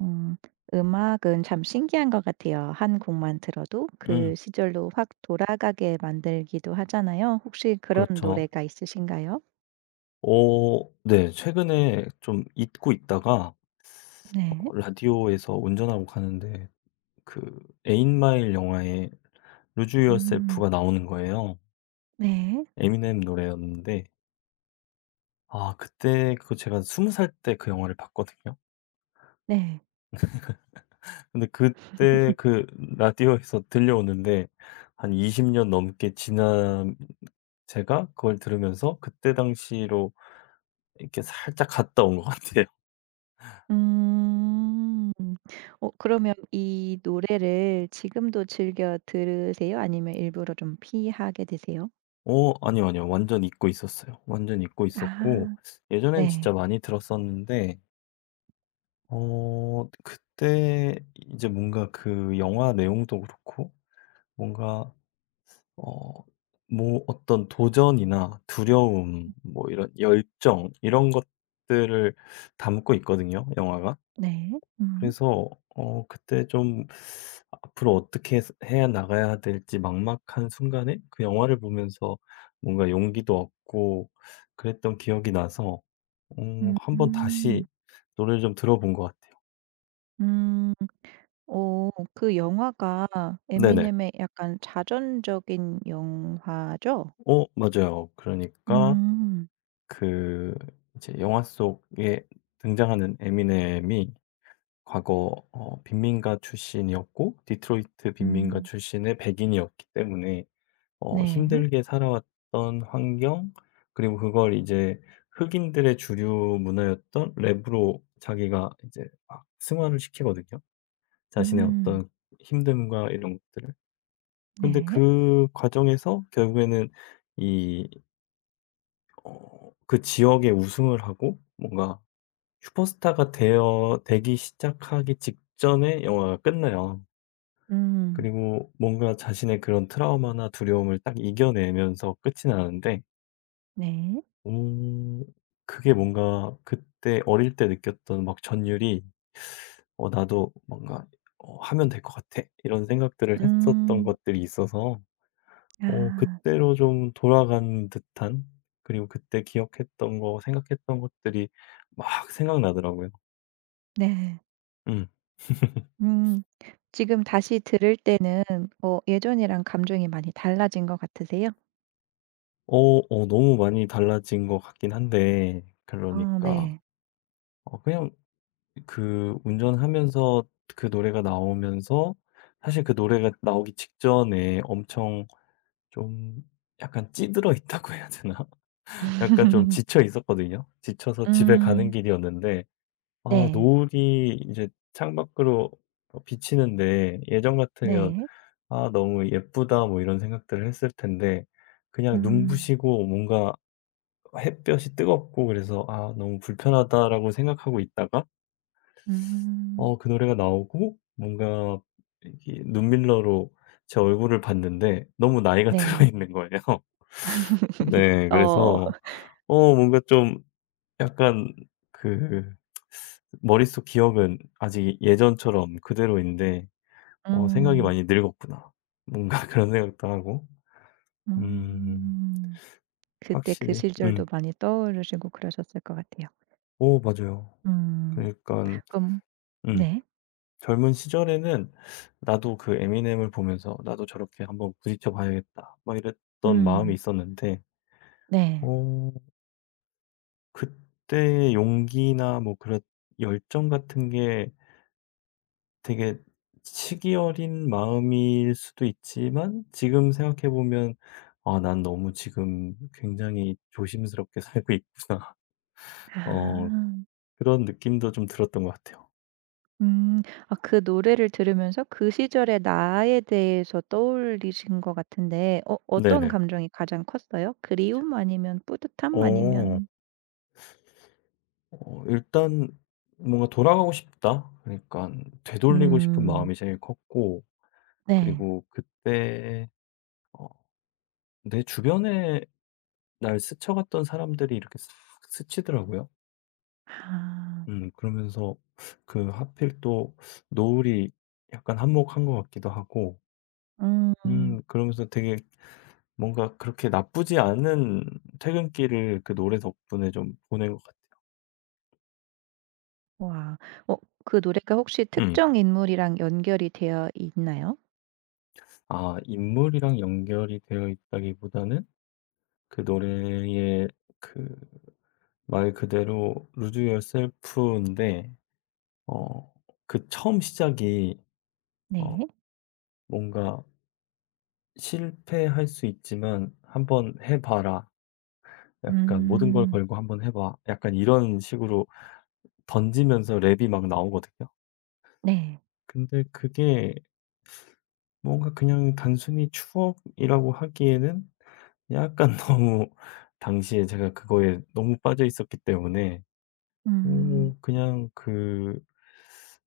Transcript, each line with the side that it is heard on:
right: 음. 음악은 참 신기한 것 같아요. 한 곡만 들어도 그
left: 음
right: 시절로 확 돌아가게 만들기도 하잖아요. 혹시 그런
left: 그렇죠.
right: 노래가 있으신가요?
left: 어 네. 최근에 좀 잊고 있다가
right: 네.
left: 라디오에서 운전하고 가는데 그 에잇마일 영화에 루즈 유어셀프
right: 음.
left: 가 나오는 거예요.
right: 네.
left: 에미넴 노래였는데 아 그때 제가 20살 때 그 영화를 봤거든요.
right: 네.
left: 근데 그때 라디오에서 들려오는데 한 20년 넘게 지난 제가 그걸 들으면서 그때 당시로 이렇게 살짝 갔다 온 것 같아요.
right: 음. 그러면 이 노래를 지금도 즐겨 들으세요? 아니면 일부러 좀 피하게 되세요?
left: 아니요, 아니요. 완전 잊고 있었어요. 완전 잊고 있었고
right: 아.
left: 예전엔
right: 네.
left: 진짜 많이 들었었는데 그때 이제 뭔가 그 영화 내용도 그렇고 뭔가 어 뭐 어떤 도전이나 두려움 뭐 이런 열정 이런 것들을 담고 있거든요, 영화가.
right: 네. 음.
left: 그래서 그때 좀 앞으로 어떻게 해서 해 나가야 될지 막막한 순간에 그 영화를 보면서 뭔가 용기도 얻고 그랬던 기억이 나서
right: 음.
left: 한번
right: 음.
left: 다시 노래를 좀 들어본 것 같아요.
right: 음. 어 그 영화가
left: 네네.
right: 에미넴의 약간 자전적인 영화죠?
left: 어 맞아요. 그러니까
right: 음.
left: 그 이제 영화 속에 등장하는 에미넴이 과거 빈민가 출신이었고 디트로이트 빈민가
right: 음.
left: 출신의 백인이었기 때문에
right: 네.
left: 힘들게 살아왔던 환경 그리고 그걸 이제 흑인들의 주류 문화였던 랩으로 자기가 이제 막 승화를 시키거든요, 자신의
right: 음.
left: 어떤 힘듦과 이런 것들을. 근데
right: 네.
left: 그 과정에서 결국에는 이 어 그 지역에 우승을 하고 뭔가 슈퍼스타가 되어 되기 시작하기 직전에 영화가 끝나요.
right: 음.
left: 그리고 뭔가 자신의 그런 트라우마나 두려움을 딱 이겨내면서 끝이 나는데
right: 네.
left: 음. 그게 뭔가 그때 어릴 때 느꼈던 막 전율이 나도 뭔가 하면 될 것 같아.' 이런 생각들을 했었던
right: 음.
left: 것들이 있어서
right: 아
left: 그때로 좀 돌아간 듯한 그리고 그때 기억했던 거 생각했던 것들이 막 생각나더라고요.
right: 네.
left: 음.
right: 음. 지금 다시 들을 때는 예전이랑 감정이 많이 달라진 것 같으세요?
left: 너무 많이 달라진 것 같긴 한데
right: 아
left: 그러니까
right: 네.
left: 그냥 그 운전하면서 그 노래가 나오면서 사실 그 노래가 나오기 직전에 엄청 좀 약간 찌들어 있다고 해야 되나? 약간 좀 지쳐 있었거든요. 지쳐서 집에 가는
right: 음.
left: 길이었는데 아
right: 네.
left: 노을이 이제 창밖으로 비치는데 예전 같으면
right: 네.
left: '아 너무 예쁘다.' 뭐 이런 생각들을 했을 텐데 그냥
right: 음.
left: 눈부시고 뭔가 햇볕이 뜨겁고 그래서 '아 너무 불편하다.'라고 생각하고 있다가
right: 음.
left: 그 노래가 나오고 뭔가 이게 눈밀러로 제 얼굴을 봤는데 너무 나이가 들어
right: 네.
left: 있는 거예요. 네.
right: 어.
left: 그래서 뭔가 좀 약간 그 머릿속 기억은 아직 예전처럼 그대로인데 '생각이
right: 음.
left: 많이 늙었구나.' 뭔가 그런 생각도 하고. 음.
right: 음. 그때 그
left: 확실히
right: 시절도 많이 떠오르시고 그러셨을 것 같아요.
left: 오 맞아요. 그러
right: 음.
left: 니까
right: 그럼
left: 음.
right: 네.
left: 젊은 시절에는 나도 그 에미넴을 보면서 '나도 저렇게 한번 부딪혀 봐야겠다.' 막 이랬던 마음이
right: 음.
left: 있었는데
right: 네.
left: 어 그때의 용기나 뭐 그런 열정 같은 게 되게 시기 어린 마음일 수도 있지만 지금 생각해 보면 '아 난 너무 지금 굉장히 조심스럽게 살고 있구나.'
right: 아.
left: 어 그런 느낌도 좀 들었던 것 같아요.
right: 음. 아 그 노래를 들으면서 그 시절의 나에 대해서 떠올리신 것 같은데 어떤
left: 네네.
right: 감정이 가장 컸어요? 그리움 아니면 뿌듯함
left: 어.
right: 아니면
left: 일단 뭔가 '돌아가고 싶다.' 그러니까 되돌리고 싶은
right: 음.
left: 마음이 제일 컸고
right: 네.
left: 그리고 그때 어 내 주변에 날 스쳐갔던 사람들이 이렇게 싹 스치더라고요.
right: 아.
left: 그러면서 그 하필 또 노을이 약간 한몫한 것 같기도 하고
right: 음.
left: 그러면서 되게 뭔가 그렇게 나쁘지 않은 퇴근길을 그 노래 덕분에 좀 보낸 것 같아요.
right: 와. 어 그 노래가 혹시
left: 음.
right: 특정 인물이랑 연결이 되어 있나요?
left: 아 인물이랑 연결이 되어 있다기보다는 그 노래의 그 말 그대로 루즈 s e Yourself인데 어 그 처음 시작이 어
right: 네.
left: 뭔가 "실패할 수 있지만 한번 해 봐라." 약간 "모든 걸
right: 음.
left: 걸고 한번 해 봐." 약간 이런 식으로 던지면서 랩이 막 나오거든요.
right: 네.
left: 근데 그게 뭔가 그냥 단순히 추억이라고 하기에는 약간 너무 당시에 제가 그거에 너무 빠져 있었기 때문에
right: 음.
left: 그냥 그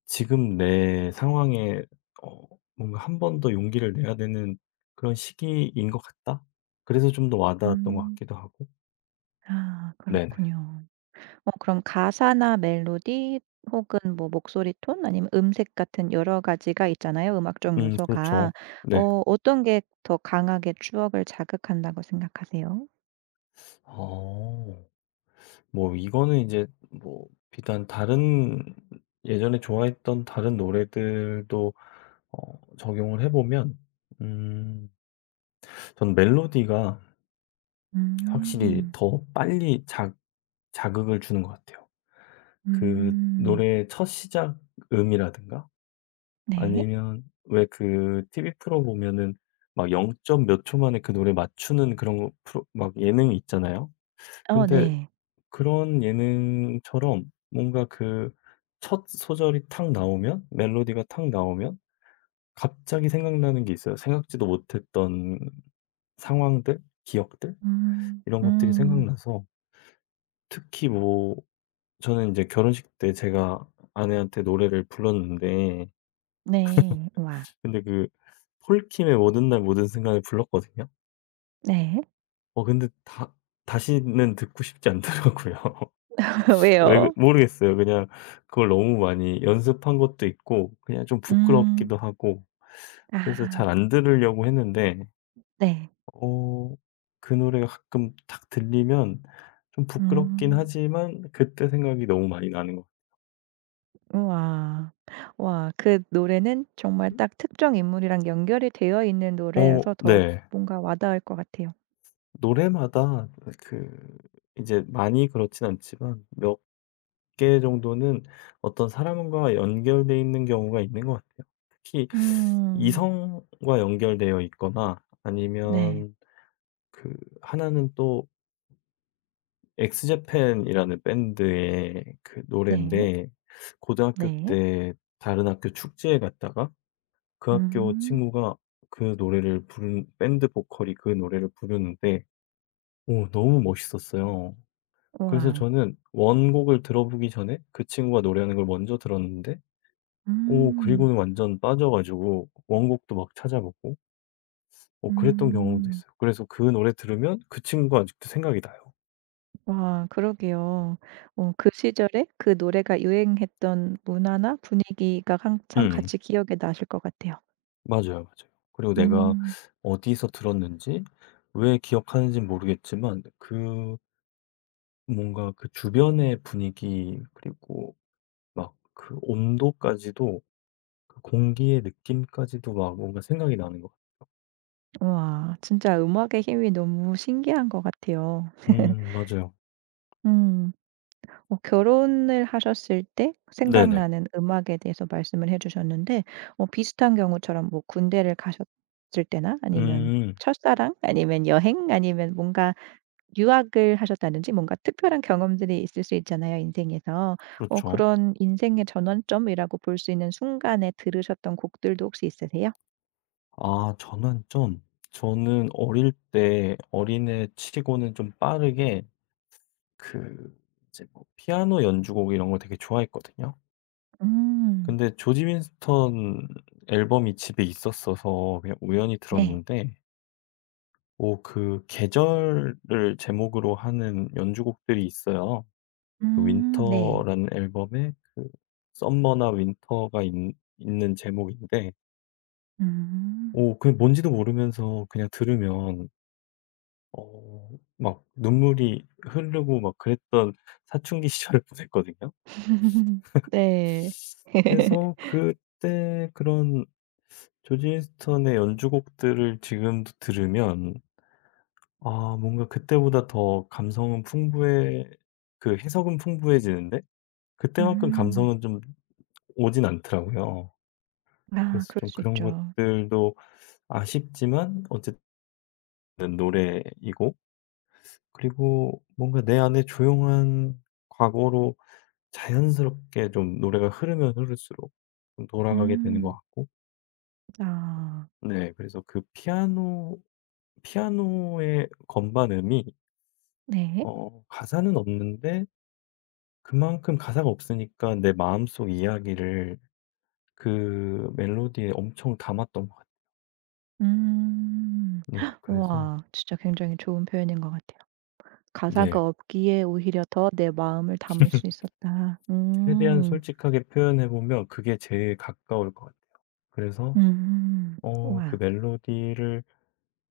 left: 지금 내 상황에 어 뭔가 '한 번 더 용기를 내야 되는 그런 시기인 것 같다.' 그래서 좀 더 와 닿았던 것
right: 음.
left: 같기도 하고.
right: 아
left: 네네.
right: 그렇군요. 그럼 가사나 멜로디 혹은 뭐 목소리 톤 아니면 음색 같은 여러 가지가 있잖아요, 음악적
left: 그렇죠.
right: 요소가.
left: 네.
right: 어떤 게 더 강하게 추억을 자극한다고 생각하세요?
left: 어. 뭐 이거는 이제 뭐 비단 다른 예전에 좋아했던 다른 노래들도 적용을 해 보면 음 전 멜로디가 확실히
right: 음.
left: 더 빨리 자 자극을 주는 것 같아요. 그
right: 음.
left: 노래의 첫 시작 음이라든가
right: 네.
left: 아니면 왜 그 TV 프로 보면은 막 0. 몇 초 만에 그 노래 맞추는 그런 거 프로 막 예능이 있잖아요.
right: 어
left: 근데
right: 네.
left: 그런 예능처럼 뭔가 그 첫 소절이 탁 나오면 멜로디가 탁 나오면 갑자기 생각나는 게 있어요. 생각지도 못했던 상황들, 기억들
right: 음.
left: 이런 것들이
right: 음.
left: 생각나서 특히 뭐 저는 이제 결혼식 때 제가 아내한테 노래를 불렀는데
right: 네. 와.
left: 근데 그 폴킴의 모든 날 모든 순간을 불렀거든요.
right: 네.
left: 근데 다 다시는 듣고 싶지 않더라고요. 왜
right: 왜요?
left: 모르겠어요. 그냥 그걸 너무 많이 연습한 것도 있고 그냥 좀 부끄럽기도
right: 음.
left: 하고 그래서
right: 아.
left: 잘 안 들으려고 했는데
right: 네.
left: 어 그 노래가 가끔 딱 들리면 좀 부끄럽긴
right: 음.
left: 하지만 그때 생각이 너무 많이 나는 거.
right: 우와. 와 그 노래는 정말 딱 특정 인물이랑 연결이 되어 있는
left: 어
right: 노래여서 더
left: 네.
right: 뭔가 와닿을 것 같아요.
left: 노래마다 그 이제 많이 그렇진 않지만 몇 개 정도는 어떤 사람과 연결돼 있는 경우가 있는 것 같아요. 특히
right: 음.
left: 이성과 연결되어 있거나
right: 네.
left: 아니면 그 하나는 또 엑스제팬이라는 밴드의 그
right: 네.
left: 노래인데 고등학교
right: 네.
left: 때 다른 학교 축제에 갔다가 그 학교
right: 음.
left: 친구가 그 노래를 부른 밴드 보컬이 그 노래를 부르는데 오, 너무 멋있었어요. 그래서
right: 우와.
left: 저는 원곡을 들어보기 전에 그 친구가 노래하는 걸 먼저 들었는데 오
right: 음.
left: 그리고는 완전 빠져 가지고 원곡도 막 찾아보고 오 그랬던 경험도
right: 음.
left: 있어요. 그래서 그 노래 들으면 그 친구가 아직도 생각이 나요.
right: 와 그러게요. 그 시절에 그 노래가 유행했던 문화나 분위기가 항상
left: 음.
right: 같이 기억에 나실 것 같아요.
left: 맞아요, 맞아요. 그리고 내가
right: 음.
left: 어디서 들었는지 왜 기억하는지 모르겠지만 뭔가 그 주변의 분위기 그리고 막 그 온도까지도 그 공기의 느낌까지도 막 뭔가 생각이 나는 것
right: 우와 진짜 음악의 힘이 너무 신기한 것
left: 같아요.
right: 같아요.
left: 맞아요.
right: 음. 결혼을 하셨을 때
left: 네네.
right: 생각나는 음악에 대해서 말씀을 해 주셨는데 비슷한 경우처럼 뭐 군대를 가셨을 때나 아니면
left: 음
right: 첫사랑 아니면 여행 아니면 뭔가 유학을 하셨다든지 뭔가 특별한 경험들이 있을 수 있잖아요, 인생에서.
left: 그렇죠.
right: 그런 인생의 전환점이라고 볼 수 있는 순간에 들으셨던 곡들도 혹시 있으세요?
left: 아 저는 좀 저는 어릴 때 어린애 치고는 좀 빠르게 그 이제 뭐 피아노 연주곡 이런 걸 되게 좋아했거든요.
right: 음.
left: 근데 조지 윈스턴 앨범이 집에 있었어서 그냥 우연히
right: 네.
left: 들었는데 오 그 계절을 제목으로 하는 연주곡들이 있어요. 그
right: 네.
left: 윈터라는 앨범에 그 썸머나 윈터가 있 있는 제목인데
right: 음.
left: 오 그게 뭔지도 모르면서 그냥 들으면 어 막 눈물이 흐르고 막 그랬던 사춘기 시절을 보냈거든요.
right: 네.
left: 그래서 그때 그런 조지 휴스턴의 연주곡들을 지금도 들으면 아 뭔가 그때보다 더 감성은 풍부해 그 해석은 풍부해지는데 그때만큼
right: 음.
left: 감성은 좀 오진 않더라고요.
right: 아
left: 그래서
right: 그럴
left: 좀
right: 수
left: 그런
right: 있죠.
left: 것들도 아쉽지만 어쨌든 노래이고 그리고 뭔가 내 안에 조용한 과거로 자연스럽게 좀 노래가 흐르면 흐를수록 좀 돌아가게 되는 것
right: 음.
left: 같고
right: 아.
left: 네 그래서 그 피아노의 건반음이
right: 네.
left: 가사는 없는데 그만큼 가사가 없으니까 내 마음속 이야기를 그 멜로디에 엄청 담았던 것 같아요.
right: 음.
left: 네
right: 헉,
left: 그래서
right: 우와. 진짜 굉장히 좋은 표현인 것 같아요. 가사가
left: 네
right: 없기에 오히려 더 내 마음을 담을 수 있었다.
left: 최대한
right: 음.
left: 솔직하게 표현해 보면 그게 제일 가까울 것 같아요. 그래서
right: 음.
left: 그
right: 우와.
left: 멜로디를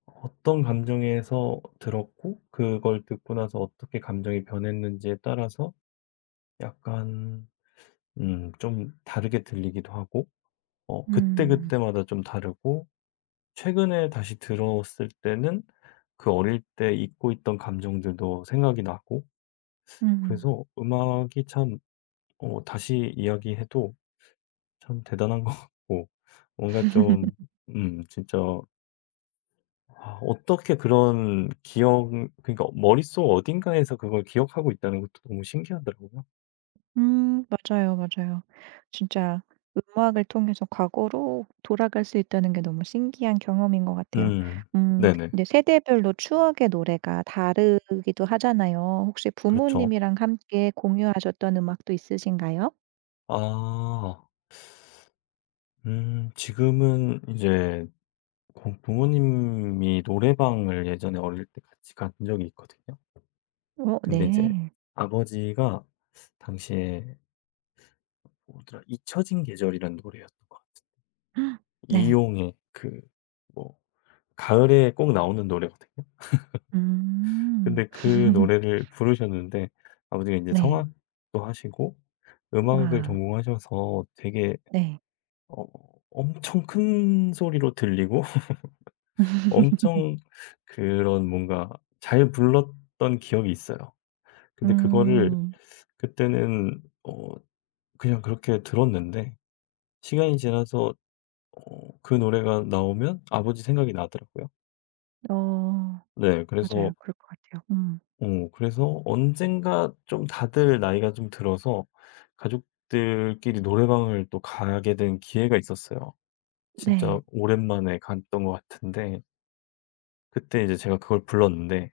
left: 어떤 감정에서 들었고 그걸 듣고 나서 어떻게 감정이 변했는지에 따라서 약간 좀 다르게 들리기도 하고
right: 음.
left: 그때그때마다 좀 다르고 최근에 다시 들었을 때는 그 어릴 때 잊고 있던 감정들도 생각이 나고
right: 음.
left: 그래서 음악이 참 다시 이야기해도 참 대단한 것 같고 뭔가 좀 진짜 아 어떻게 그런 기억 그러니까 머릿속 어딘가에서 그걸 기억하고 있다는 것도 너무 신기하더라고요.
right: 맞아요, 맞아요. 진짜 음악을 통해서 과거로 돌아갈 수 있다는 게 너무 신기한 경험인 것 같아요.
left: 음. 네네.
right: 근데 세대별로 추억의 노래가 다르기도 하잖아요. 혹시
left: 그렇죠.
right: 부모님이랑 함께 공유하셨던 음악도 있으신가요?
left: 아. 지금은 이제 고 부모님이 노래방을 예전에 어릴 때 같이 간 적이 있거든요.
right: 어
left: 근데 이제
right: 네.
left: 아버지가 당시에 뭐더라 잊혀진 계절이라는 노래였던 것 같은데
right: 헉, 네.
left: 이용의 뭐 가을에 꼭 나오는 노래거든요.
right: 음.
left: 근데 그 노래를 부르셨는데 아버지가 인제
right: 네.
left: 성악도 하시고 음악을
right: 와.
left: 전공하셔서 되게
right: 네.
left: 어 엄청 큰 소리로 들리고 엄청 그런 뭔가 잘 불렀던 기억이 있어요. 근데 그거를
right: 음.
left: 그때는 그냥 그렇게 들었는데 시간이 지나서 그 노래가 나오면 아버지 생각이 나더라고요.
right: 어
left: 네. 그래서
right: 맞아요. 그럴 것 같아요.
left: 그래서 언젠가 좀 다들 나이가 좀 들어서 가족들끼리 노래방을 또 가게 된 기회가 있었어요. 진짜
right: 네.
left: 오랜만에 갔던 것 같은데 그때 이제 제가 그걸 불렀는데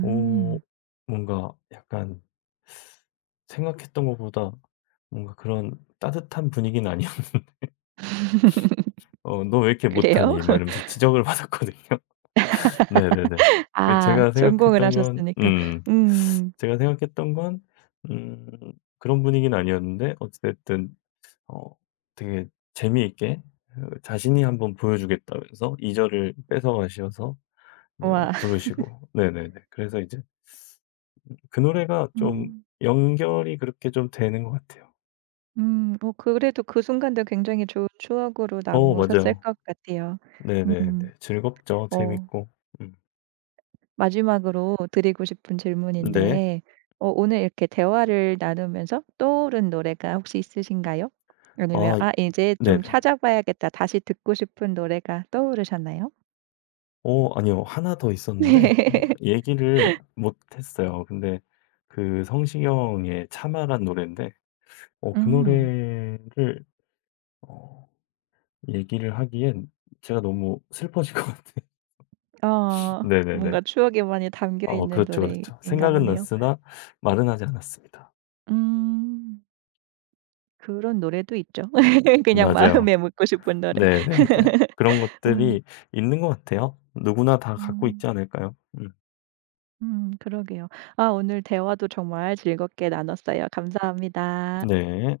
left: 어 뭔가 약간 생각했던 것보다 뭔가 그런 따뜻한 분위기는 아니었 "어 너 왜 이렇게
right: 그래요?
left: 못하니?" 막 이러면서 지적을 받았거든요. 네네네. 그
right: 아
left: 제가
right: 전공을
left: 생각했던 건
right: 하셨으니까. 음.
left: 제가 생각했던 건 음 그런 분위기는 아니었는데 어찌 됐든 어 되게 재미있게 자신이 한번 보여주겠다면서 2 절을 뺏어가셔서 이제 막
right: 와
left: 부르시고 네네네. 그래서 이제 그 노래가 좀
right: 음.
left: 연결이 그렇게 좀 되는 것 같아요.
right: 음. 그래도 그 순간도 굉장히 좋은 추억으로
left: 어
right: 남으셨을
left: 맞아요.
right: 것 같아요.
left: 네네네.
right: 음.
left: 즐겁죠.
right: 어
left: 재밌고. 음.
right: 마지막으로 드리고 싶은
left: 네.
right: 질문인데 오늘 이렇게 대화를 나누면서 떠오른 노래가 혹시 있으신가요? 아니면
left: 아
right: '아 이제 좀
left: 네네.
right: 찾아봐야겠다.' 다시 듣고 싶은 노래가 떠오르셨나요?
left: 아니요. 하나 더 있었는데
right: 네.
left: 얘기를 못 했어요. 근데 그 성시경의 '참아.'란 노래인데 그
right: 음.
left: 노래를 어 얘기를 하기엔 제가 너무 슬퍼질 것 같아요.
right: 어.
left: 네네네.
right: 뭔가 추억에 많이 담겨
left: 어
right: 있는
left: 그렇죠, 그렇죠.
right: 노래인가
left: 생각은
right: 보네요.
left: 났으나 말은 하지 않았습니다.
right: 음. 그런 노래도 있죠. 그냥
left: 맞아요.
right: 마음에 묻고 싶은 노래.
left: 네네네. 그런
right: 음.
left: 것들이 있는 것 같아요. 누구나 다 갖고 있지
right: 음.
left: 않을까요? 음.
right: 음. 그러게요. 아 오늘 대화도 정말 즐겁게 나눴어요. 감사합니다.
left: 네.